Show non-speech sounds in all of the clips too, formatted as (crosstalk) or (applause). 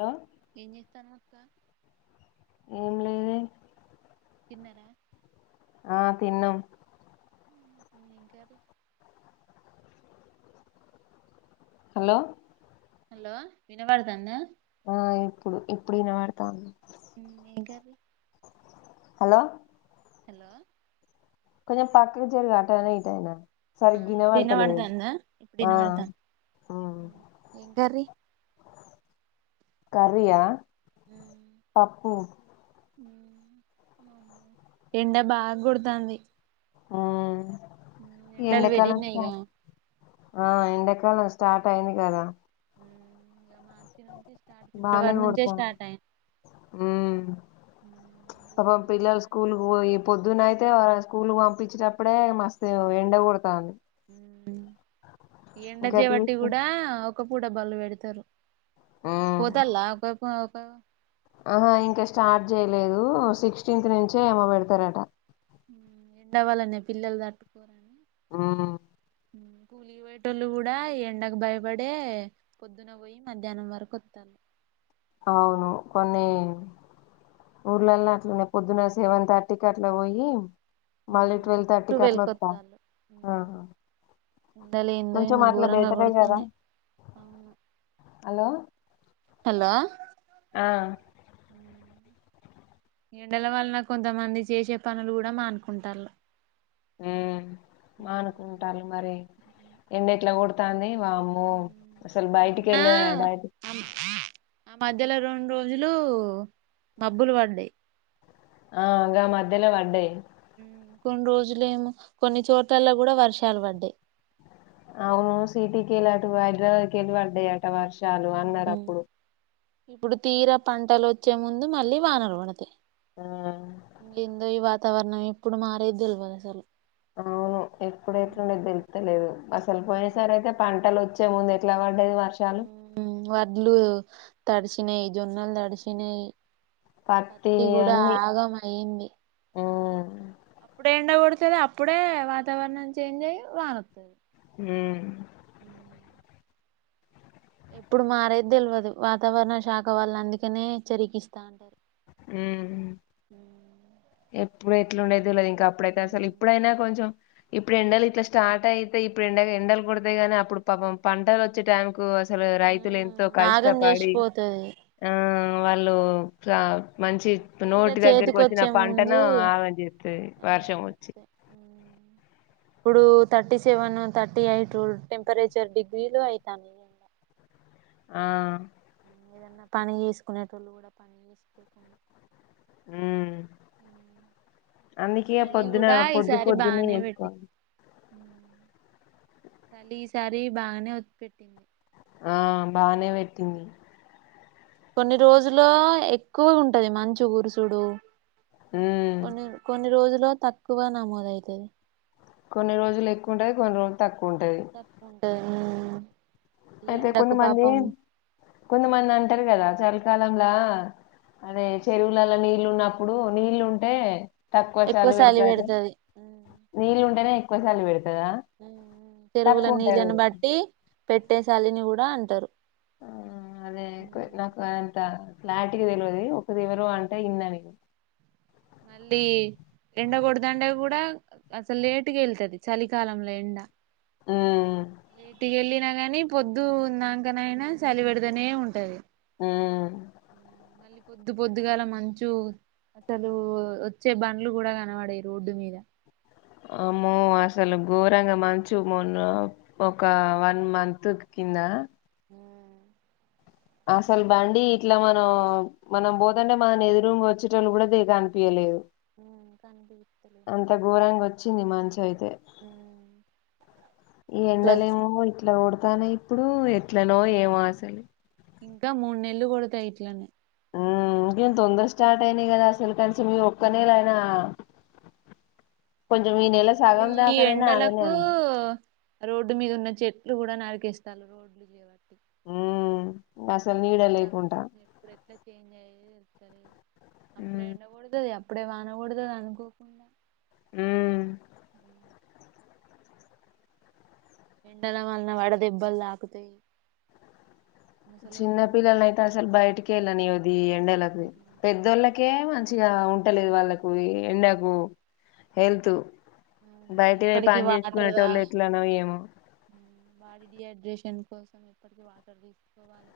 Hello ఏం చెత్తనవ్ అక్క ఏం లేదే తిన్నర ఆ తిన్నం మేం కర్రీ హలో హలో వినబడతంద ఆ ఇప్పుడు ఇప్పుడు వినబడతంది ఏం కర్రీ హలో హలో కొంచెం పక్కకు జరుగు అటాయిన ఇటైన ఆ ఇప్పుడిన వడతాంద ఆ ఇప్పుడినవడతంది ఉమ్. ఏం కర్రీ కర్రి ఆ పప్పు ఎండ బాగా కుడతంది ఈ ఎండకాలం పెరిగినాయి ఇగ స్టార్ట్ ఆ ఎండకాలం స్టార్ట్ అయింది కదా ఇగ మార్చి నుంచి స్టార్ట్ బానే ఫిబ్రవరి నుంచే కొడతాంది స్టార్ట్ అయ మ్మ్ పాపం గోరంగ పిల్లలు కొడుతన్నాయి స్కూల్ కు పోయి పొద్దున అయితే వాళ్లను స్కూల్ పంపించేటప్పుడే మస్తు ఎండ కొడతంది ఎండ ఇంకా జే వట్టి తీసుకు కూడా ఒక్కపూట బడులు పెడతరు. మ్మ్ పోతళ్ళ ఒక పో కా ఆహా ఇంకా స్టార్ట్ చేయలేదు. సిక్స్టీన్త్ నుంచే ఏమో పెడతారట. ఊ ఎండ వలనే పిల్లలు తట్టుకోరని ఆ ఉ కూలీ పోయేటోళ్ళు కూడా ఈ ఎండకు భయపడే పొద్దున పోయి మధ్యాహ్నం వరకు వత్తరు. అవును కొన్ని ఊర్లల్ల అట్లనే పొద్దున సెవెన్ థర్టీకి అట్ల పొయ్యి ఊ ట్వెల్వ్ కొత్తళ్ళు ఊ ఆహా ఎండలేందో కొంచెం ఏమో అట్లా ఘోరంగ బెటరే కదా కొడతానయి అవును. హలో హలో ఆ ఎండల వలన కొంతమంది చేసే పనులు కూడా మానుకుంటాల్లు. ఊ మానుకుంటాలు మరి. ఎండ ఎట్ల కొడతాంది. వామ్మో ఊ అసలు బయటికి మొన్న వెళ్ళ బయట ఆ ఆ మధ్యలో రెండు రోజు రోజులు మబ్బులు పడ్డాయి. ఆగా మధ్యలో పడ్డాయి. కొన్ని రోజులేమో కొన్ని చోట్లల్ల కూడా వర్షాలు పడ్డాయి. అవును సిటీ కేల్లిఅటు హైదరాబాద్ కెళ్లి వడ్డాయి ఆట్ వర్షాలు అన్నారు అప్పుడు. ఇప్పుడు తీరా పంటలు వచ్చే ముందు మళ్ళీ వానలు పడతాయి. ఆ ఏందో ఈ వాత వాతావరణం ఇప్పుడు మారేది తెల్వదు అసలు అవును. ఎప్పుడు ఎట్లుండేది తెలుస్తలేదు అసలు పోయిన సారీ అయితే పంటలు వచ్చ ముందు ఎట్లానో ఊహు వడ్లు తడిసినయి జొన్నలు తడిసినయి. పత్తి అన్నీ అయింది ఊ అప్పుడే ఎండ కొడుతుంది అప్పుడే వాతావరణం చేంజ్ అయ్యి వానత్తది. ఊ ఊ ఎప్పుడు మారేది తెల్వదు వాతావరణ శాఖ వాళ్ళు అందుకనే చెరికిస్తా అంటారు. ఉహు ఎప్ ప్పుడు ఇట్లుండదు లే అప్పుడైతే అసలు ఇప్పుడయినా కొంచెం ఇప్పుడు ఎండలు ఇట్లా స్టార్ట్ అయితే ఇప్పుడు ఎండ ఎండలు కొడతాయి గానీ అప్పుడు పాపం పంటలు వచ్చే టైం కు అసలు రైతులు ఎంతో ఆగం కష్టపడి చేసిపోతది ఆ వాళ్ళు ట్లా మంచి తీర నోటి దగ్గరకి వచ్చిన చేతికొచ్చే ముందు పంటను ఆగం చేస్తది ఆగని వర్షం వచ్చి చెప్తే ఇప్పుడు thirty seven thirty eight temperature డిగ్రీలు అయితాంది ఆ ఏదన్నా పని చేసుకునేటోళ్ళు కూడా పని చేసుకోకుండా ఉ అందుకే చలి పొద్దున కూడా పొద్దు ఈసారి పొద్దునే బానే పెట్టింది ఏసుకోవాలి చలి ఈసారి బాగనే ఒత్తిపెట్టింది ఆ బానే పెట్టింది కొన్ని రోజుల్లో ఎక్కువ ఉంటది మంచు కురుసుడు ఉమ్ కొన్ని కొన్ని రోజులు తక్కువ నమోదయితది కొన్ని రోజులు ఎక్కువ ఉంటది కొన్ని రోజులు తక్ కుంటది ఆ అయితే కొంతమంది కొంతమంది అంటారు కదా చల్ కాలంలా అదే చెరువులలో నీళ్లు ఉన్నప్పుడు నీళ్లు ఉంటే తక్కువ ఎక్కువ చాలి సలి పెడతాది పెడతది నీళ్ళు ఉంటేనే ఎక్కువ సలి పెడ్ ఉ చెరువుల నీళ్ళను పెడతదా బట్టి పెట్టే సలిని కూడా అంటారు ఆ అదే కొ నాకు ట క్లారిటీగా తెలవది ఒకరు ఎవరో అంటే విన్న నేను మళ్ళీ ఎండ కొడదంటే కూడా అసలు లేటుగా వెళ్తది చలికాలంలో ఎండ ఉమ్ లేటికి వెళ్ళ నాక్ కాని పొద్దు ఉన్నాంకన అయినా చలిపెడతనే ఉంటది ఉ మళ్ళీ పొద్దు పొద్దుగలా మంచు అసలు లు వచ్చే బండ్లు కూడా కనబడే రోడ్డు మీద అమ్మో అసలు ఘోరంగా మంచు మన్న ఒక వన్ మంత్ కింద అసలు బండి ఇట్లా మనం మనం పోతుంటే మన ఎదురుంగ వచ్చేటోళ్ళు కూడా కనిపియలేదు కనిపిస్తలే అంత ఘోరంగా వచ్చింది మంచయితే ఈ అట్లా ఎండలేమో ఇట్లా కొడు తను ఇప్పుడు ఎట్లనో ఏమో అసలు ఇంకా మూడు నెల్లు కొడతాయి ఇట్లనే. ఉ ఏం తొందర స్టార్ట్ అయినాయి కదా అసలు కని ఈ ఒక్క నెలైనా మళ్ళీ సగం దాకానైనా ఆగనే ఎండలకు ఆగదు రోడ్డు మీద ఉన్న చెట్. చెట్లు కూడా నరికేస్తల్లు రోడ్లు చేబట్టి. ఉమ్ బస్. కాత ఎప్పుడు ఎట్లా చేంజ్ అయ్య. సరే. అప్పుడే ఉమ్, ఎండ కొడుతది. అప్పుడే వానకొడుతాది అనుకోకుండా. ఉమ్. ఎండల వలన వడ దెబ్బలు తాకుతాయి. చిన్న ముసలోళ్ళు పిల్లల్ని ఐతే ఎవరైనా అసలు ఉంటే. బైటికే ఎల్లనియోధ్. ఇది ఎండలకు పెద్దోళ్ళకే మంచిగా ఉంటలేదు వాళ్ళలకు ఎండకు. హెల్త్. అవును బయటి పోయి ఎప్పటికి పని వాటర్ చేసుకునేటోళ్ళు తాగాలి ఎట్లానో ఏమో. బాడీ డిహైడ్రేషన్ కోసం ఎప్పటికి వాటర్ తీసుకోవాలే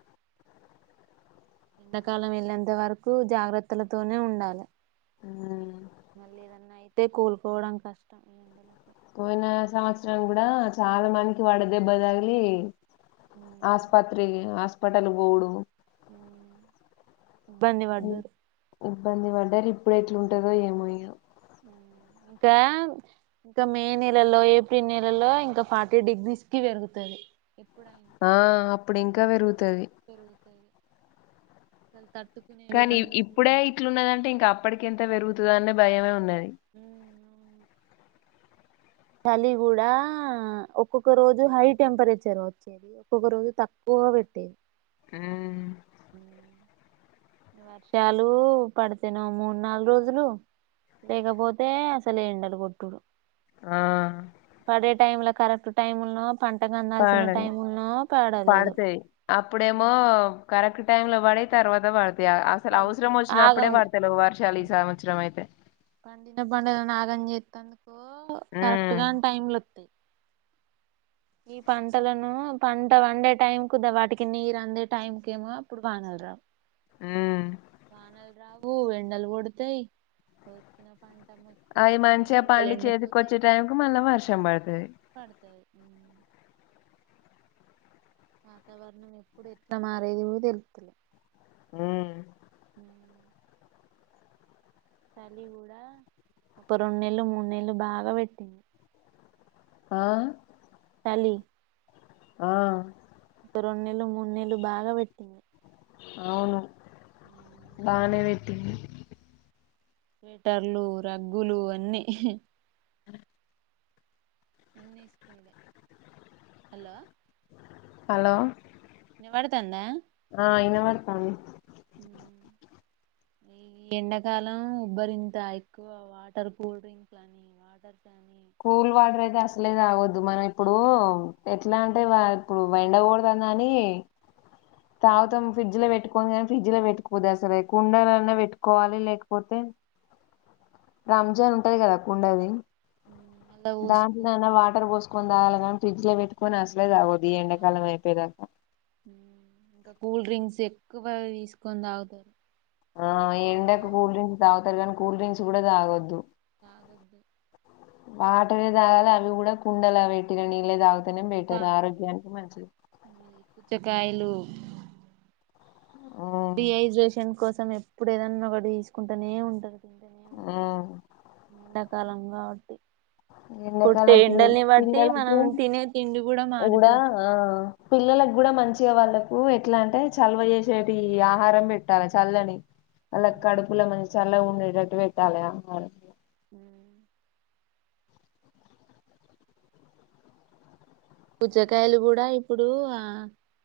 ఎండాకాలం వెళ్ళేంత వరకు జాగ్రత్తలతోనే ఉండాలే. ఉమ్, మల్లిద. అయితే కోలుకోవడం కష్టం. ఈ ఎండలకు పోయిన సంవత్సరం కూడా చాలా మందికి వాడ దెబ్బ దగిలి. ఆస్పత్రి ఆస్. ప్పటలు పోడు. ఇ- ధన్యవాదలు. ఇబ్బంది పడ్డారు ఇప్పుడు ఎట్లుంటదో ఏమో ఇగ. ఇంకా ఇంకా మే నెలలో ఏప్రిల్ నెలలో ఇంకా ఫార్టీ డిగ్రీస్ కి పెరుగుతది ఇప్పుడు. ఆ అప్పుడు ఇంకా పెరుగుతు. పెరుగుతది. అస్సలు తట్. కానీ ఇప్పుడే ఇట్లున్నదంటే ఇంకా అప్పటికి ఎంత పెరుగుతుంది. నే భయమే ఉన్నది. హుమ్ అవును. చలి కూడా ఒక్కొక్క రోజు హై టెంపరేచర్ వచ్చేది ఒక్కొక్క రోజు తక్కువ పెట్టేది. ఉమ్. వర్షాలు పడితేనేమో మూడ్ నల్రోజులు రోజులు లేకపోతే అస్సలే ఎండలు కొట్టుడు. ఆ పదే. టైమ్ల కరెక్ట్ టైమ్ ఉ పాడ పడలేదు పాడుతే అప్పుడేమో కరెక్ట్ టైమ్ల వాడి తర్వాత వాళ్దు (unintelligible) ఇది అసలు అవసరం పడతాయి ఆగం వచ్చినప్పుడే పడతాలేవు వర్షాలు ఈ సంవత్సరం అయితే పండిన పంటలను ఆగం చేస్తందుకు కరెక్ట్ ఉమ్ గా టైంలు (unintelligible) ఇప్ప వానలు ఉమ్ బు ఎండలు కొడతాయి అవి వచ్చిన మంచిగా మొలకలు పండి ఎండిపోతాయి చేతికిొచ్చే టైం కు మళ్ళా వర్షం పడుత ది పడతాయి వాతావరణం ఎప్పుడు ఎట్లా మారేదివో తెలుతులే హమ్ చలి కూడా ఒక రెండు నెలలు మూడు నెలలు బాగా ఆహ్ చలి ఆ ఒక రెండు నెలలు మూడు నెలలు బాగా పెట్టింది అవును బానే (inaudible) స్వెట్టర్లు రగ్గులు అన్నీ హలో హా లో పద్తాంద ఆ ఇనపడ్తంది ఎండాకాలం ఉబ్బరింత ఎక్కువ అని కూల్ వాటర్ అయితే అసలే తాగొద్దు మనం ఇప్పుడు తాగొద్దు ఎట్లా అంటే ఇప్పుడు ఎండకో డదన్నని ఉమ్, తాగుతం ఫ్రిడ్జ్ లో పెట్టుకోని ఫ్రిడ్జ్ లో పెట్టుకుపోతే అసరే కుండలున్నా పెట్టుకోవాలి లేకపోతే రంజన్ ఉంటంది కదా కుండది ఉమ్, మళ్ళా దాంట్లో పోసుకోవాలి నాన్న వాటర్ పోస్ కొాల ఫ్రిడ్జ్ లో పెట్టుకుని అసలే తాగొద్దు గీఎండ కాల తాగొద్దు అయపో దాకా ఉమ్, ఇంకా కూల్ డ్రింక్స్ ఎక్కువ తీసుకొని తాగుతారు ఆ ఎంండకు సోడాలు కూల్ డ్రింక్స్ తాగుతారు కానీ కూల్ డ్రింక్స్ కూడా తాగద్దు తాగొద్దు వాటరే తాగాల అవి కూడా కుండలా పెటినా నీళ్ళు తాగుతనే బెటర్ తాగాలి ఆరోగ్యానికి మంచిది మళ్ళీ పుచ్చకాయలు ఉమ్ ం ఎప్పుడు ఏదన్నా ఒకటి తీసుకుంటూనే ఉంటాది ఉమ్ కాలం కాబట్టి కొట్టే ఎండాకాలంకి ఎండల్ని బట్టి పిల్లలకు, మనం తినే తిండి ఉ కూడా మారిపోతుంది ఆ పిల్లల్లక్ కూడా మంచి వచ్చే వాళ్ళకు ఎట్లా అంటే చల్ల్వ చేసేటి ఆహారం పెట్టాలి చల్లని అలా కడుపులో మంచి చల్లవు. డేటట్టు పెట్టాలె ఆ ఐను హు పుచ్చకాయలు కూడా ఇప్పుడు ఆ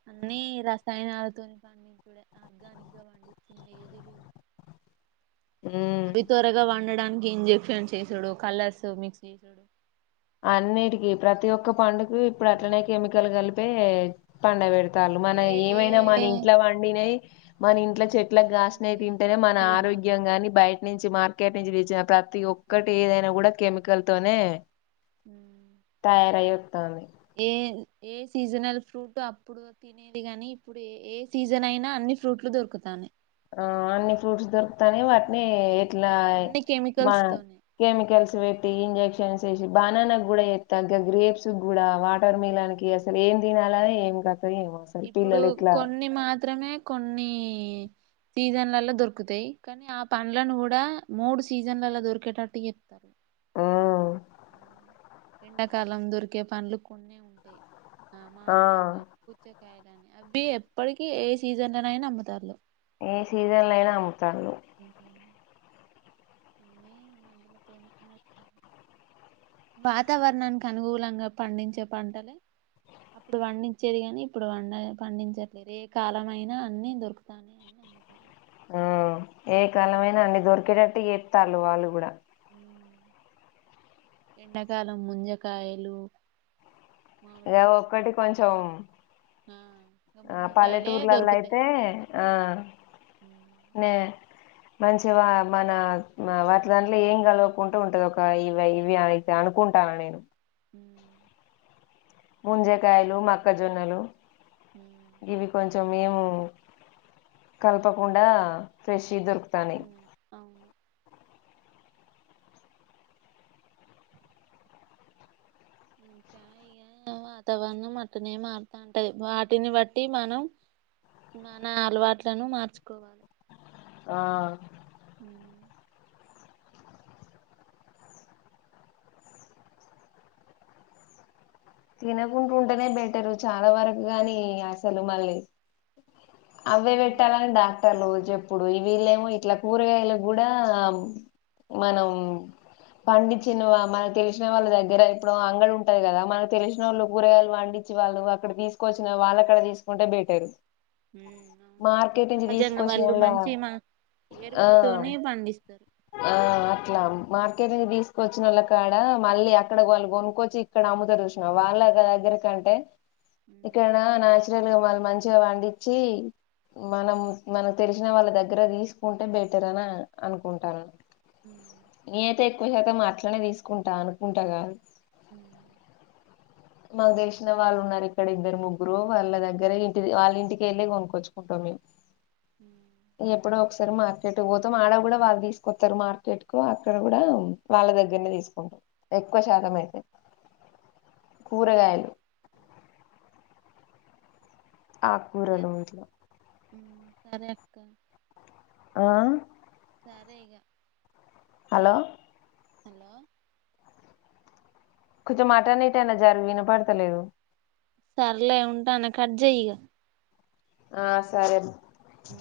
అన్ని రసాయనాలతోని పండించుడె ఆర్గానిక్ గా పండించింది ఏదిలేదు. ఉమ్ అవి త్వరగా పండడా కి ఇంజెక్షన్ చేసుడు కలర్స్ మిక్స్ చేసుడు. అన్నిటికీ ప్రతి ఒక్క పండు ఇప్పు అట్లనే కెమికల్ కలిప్ పే పండ ఎ రాలు మనయ్ ఏ ఏమైనా ఏ మనింట్లో వండినయి మన ఇంట్లో చెట్లక్ మనం గాస్నయ్ తింటనే మన చేసుకొనే తినాలి ఆరోగ్యం గాని బయ్ నించి మార్కెట్ నించి తెచ్చిన ప్రతి ఒక్కటి ఏదైనా కూడా కెమికల్ తోనే తయారయ్ తామి ఏ ఏ సీజినల్ ఫ్రూట్ అప్పుడు తినేది కాని ఇప్పుడు ఏ ఏ సీజన్ ఐనా అన్ని ఫ్రూట్లు దొరుకుతానై ఆ అన్ని ఫ్రూట్స్ దొరుకుతానయ్ వాట్ నే ఇట్లా అన్ని మా కెమికల్స్ తోనే కెమికల్స్ వెట్టి ఇంజెక్షన్స్ ఏసి బాననా కూడా ఎత్తాంగంగ్రు గ్రేప్స్ కూడా వాటర్ మిలాన్ కి అసల ఏం తినాల్ అనే ఏంగ ఇప్పుడు కొన్ని మాత్రమే కొన్ని సీజన్లలో దొరుకుతయ్ కానీ ఆ పండ్లను కూడా మూడు సీజన్లలో దొరికేటట్టు ఎత్తారు. ఉమ్, ఎండాకాలం దొరికే పండ్లు కొన్నె ఉంటయ్. ఆ మామిడి పండ్లని పుచ్చకాయ అవి ఎప్పటికి ఏ సీజన్ ల నయిన అమ్ముతార్లు. ఈ సీజన్లయినా అమ్ మెన్ మందులతోని (unintelligible) వాతావరణానికి అనుగూలంగా పండించే పంటలే అప్పుడు పండించేది గనీ ఇప్పుడు వండ పండించట్లేదు ఏ కాలమైనా అన్ని దొరుకుతానయని అమ్ముతాల్లు ఆ ఏ కాలమేనా అన్నీ దొర్ కెరేట్టీగా ఎత్తాళ్ళు వాళ్ళు కూడా ఎండాకాలం ముంజకాయలు ఇగ మామిడి పండ్లు ఒక్కటి కొంచెం ఆ ఇక ఆ ముంజకాయలే పల్లెటూర్లలో దొరుకుతాయి అయితే ఇలా ఆ ఉమ్, నే మంచి వా మన వాటి దాంట్ల ఏం కలువకుంటూ ఉంటది ఒక ఇవి ఇవి అ అనుకుంటాను నేను హుమ్ ముంజకాయలు మక్కజొన్నలు ఉమ్, ఇవి కొంచెం మేము కలపకుండా ఫ్రెష్ దొరుకు ఉమ్ అవును ఇంకా ఇగ వాతావరణం అటునే మారుతాంటది వాటిని బట్టి మనం మన అలవాట్లను మార్చుకో ఆ ఉమ్ తినకుంటు ఉంటేనే బెటరు చాలా వరకు కాగాని అసలు మళ్ళీ అవే ఉమ్. వెట్టాలని డాక్టర్ లోజ చెప్పుడు వీళ్ళేమో ఇట్లా కూరగాయలు కూడా మనం పండించిన మన తెలిసిన వాళ్ళ దగ్గర ఇప్పుడు అంగడి ఉంటది కదా మన తెలిసినోళ్ళు గురగాళ్ళు పండిచ్చి వాళ్ళు అక్కడ తీసుకొచ్చిన వాళ్ళు అక్కడ తీసుకుంటే బెటరు అవును మార్కెట్ నుంచి సహజంగా తీసుకొచ్చిన వాళ్ళు వాళ్ళ మంచి మా ఆ ఎరువులతోనే పండిస్తారు ఆ అట్లా మార్కెట్ ను ని తీసుకొచ్చి నోళ్ళ కాడ మళ్ళీ అక్కడ వాళ్ళు కొన్క్కొచ్చి ఇక్కడ అమ్ముతరు జూస్ వాళ్ళగా దగ్గరకంటే ఉమ్ ఇక్కడ నా జంగా వాళ్ళు మంచిగా పండిచ్చి మనం మనకు తెలిసిన వాళ్ళ దగ్గర తీసుకుంటే బెటర్ ని అని అనుకుంటాను ఉమ్ ఏతే ఎ శాతం అట్లనే తీసుకుంటా అనుకుంటా కానీ హ మాకు తెలిసిన వాళ్ళు ఉన్నారు ఇక్కడ ఇద్దరు ముగ్గురు వాళ్ళ దగ్గర ఇంటి వాళ్ళ ఇంటికి వెళ్ళి కొనుక్కొచ్చుకుంటాం మేము ఉమ్ ఏప్పుడ మార్కెట్ పోతాం ఆడ కూడా వాళ్ళు తీసుకొస్తారు మార్కెట్ కు అక్కడ కూడా వాళ్ళ దగ్గరనే తీసుకుంటాం ఎక్కువ శాతం అయితే సరే కూరగాయలు ఆ కూూరలుట్లో సరేక్క ఆ సరేగా హలో హలో కొంచెం మాటన్నిటనా జారు వినపడతలేదు సర్లే ఉంటా కట్ చేయక ఆ సరే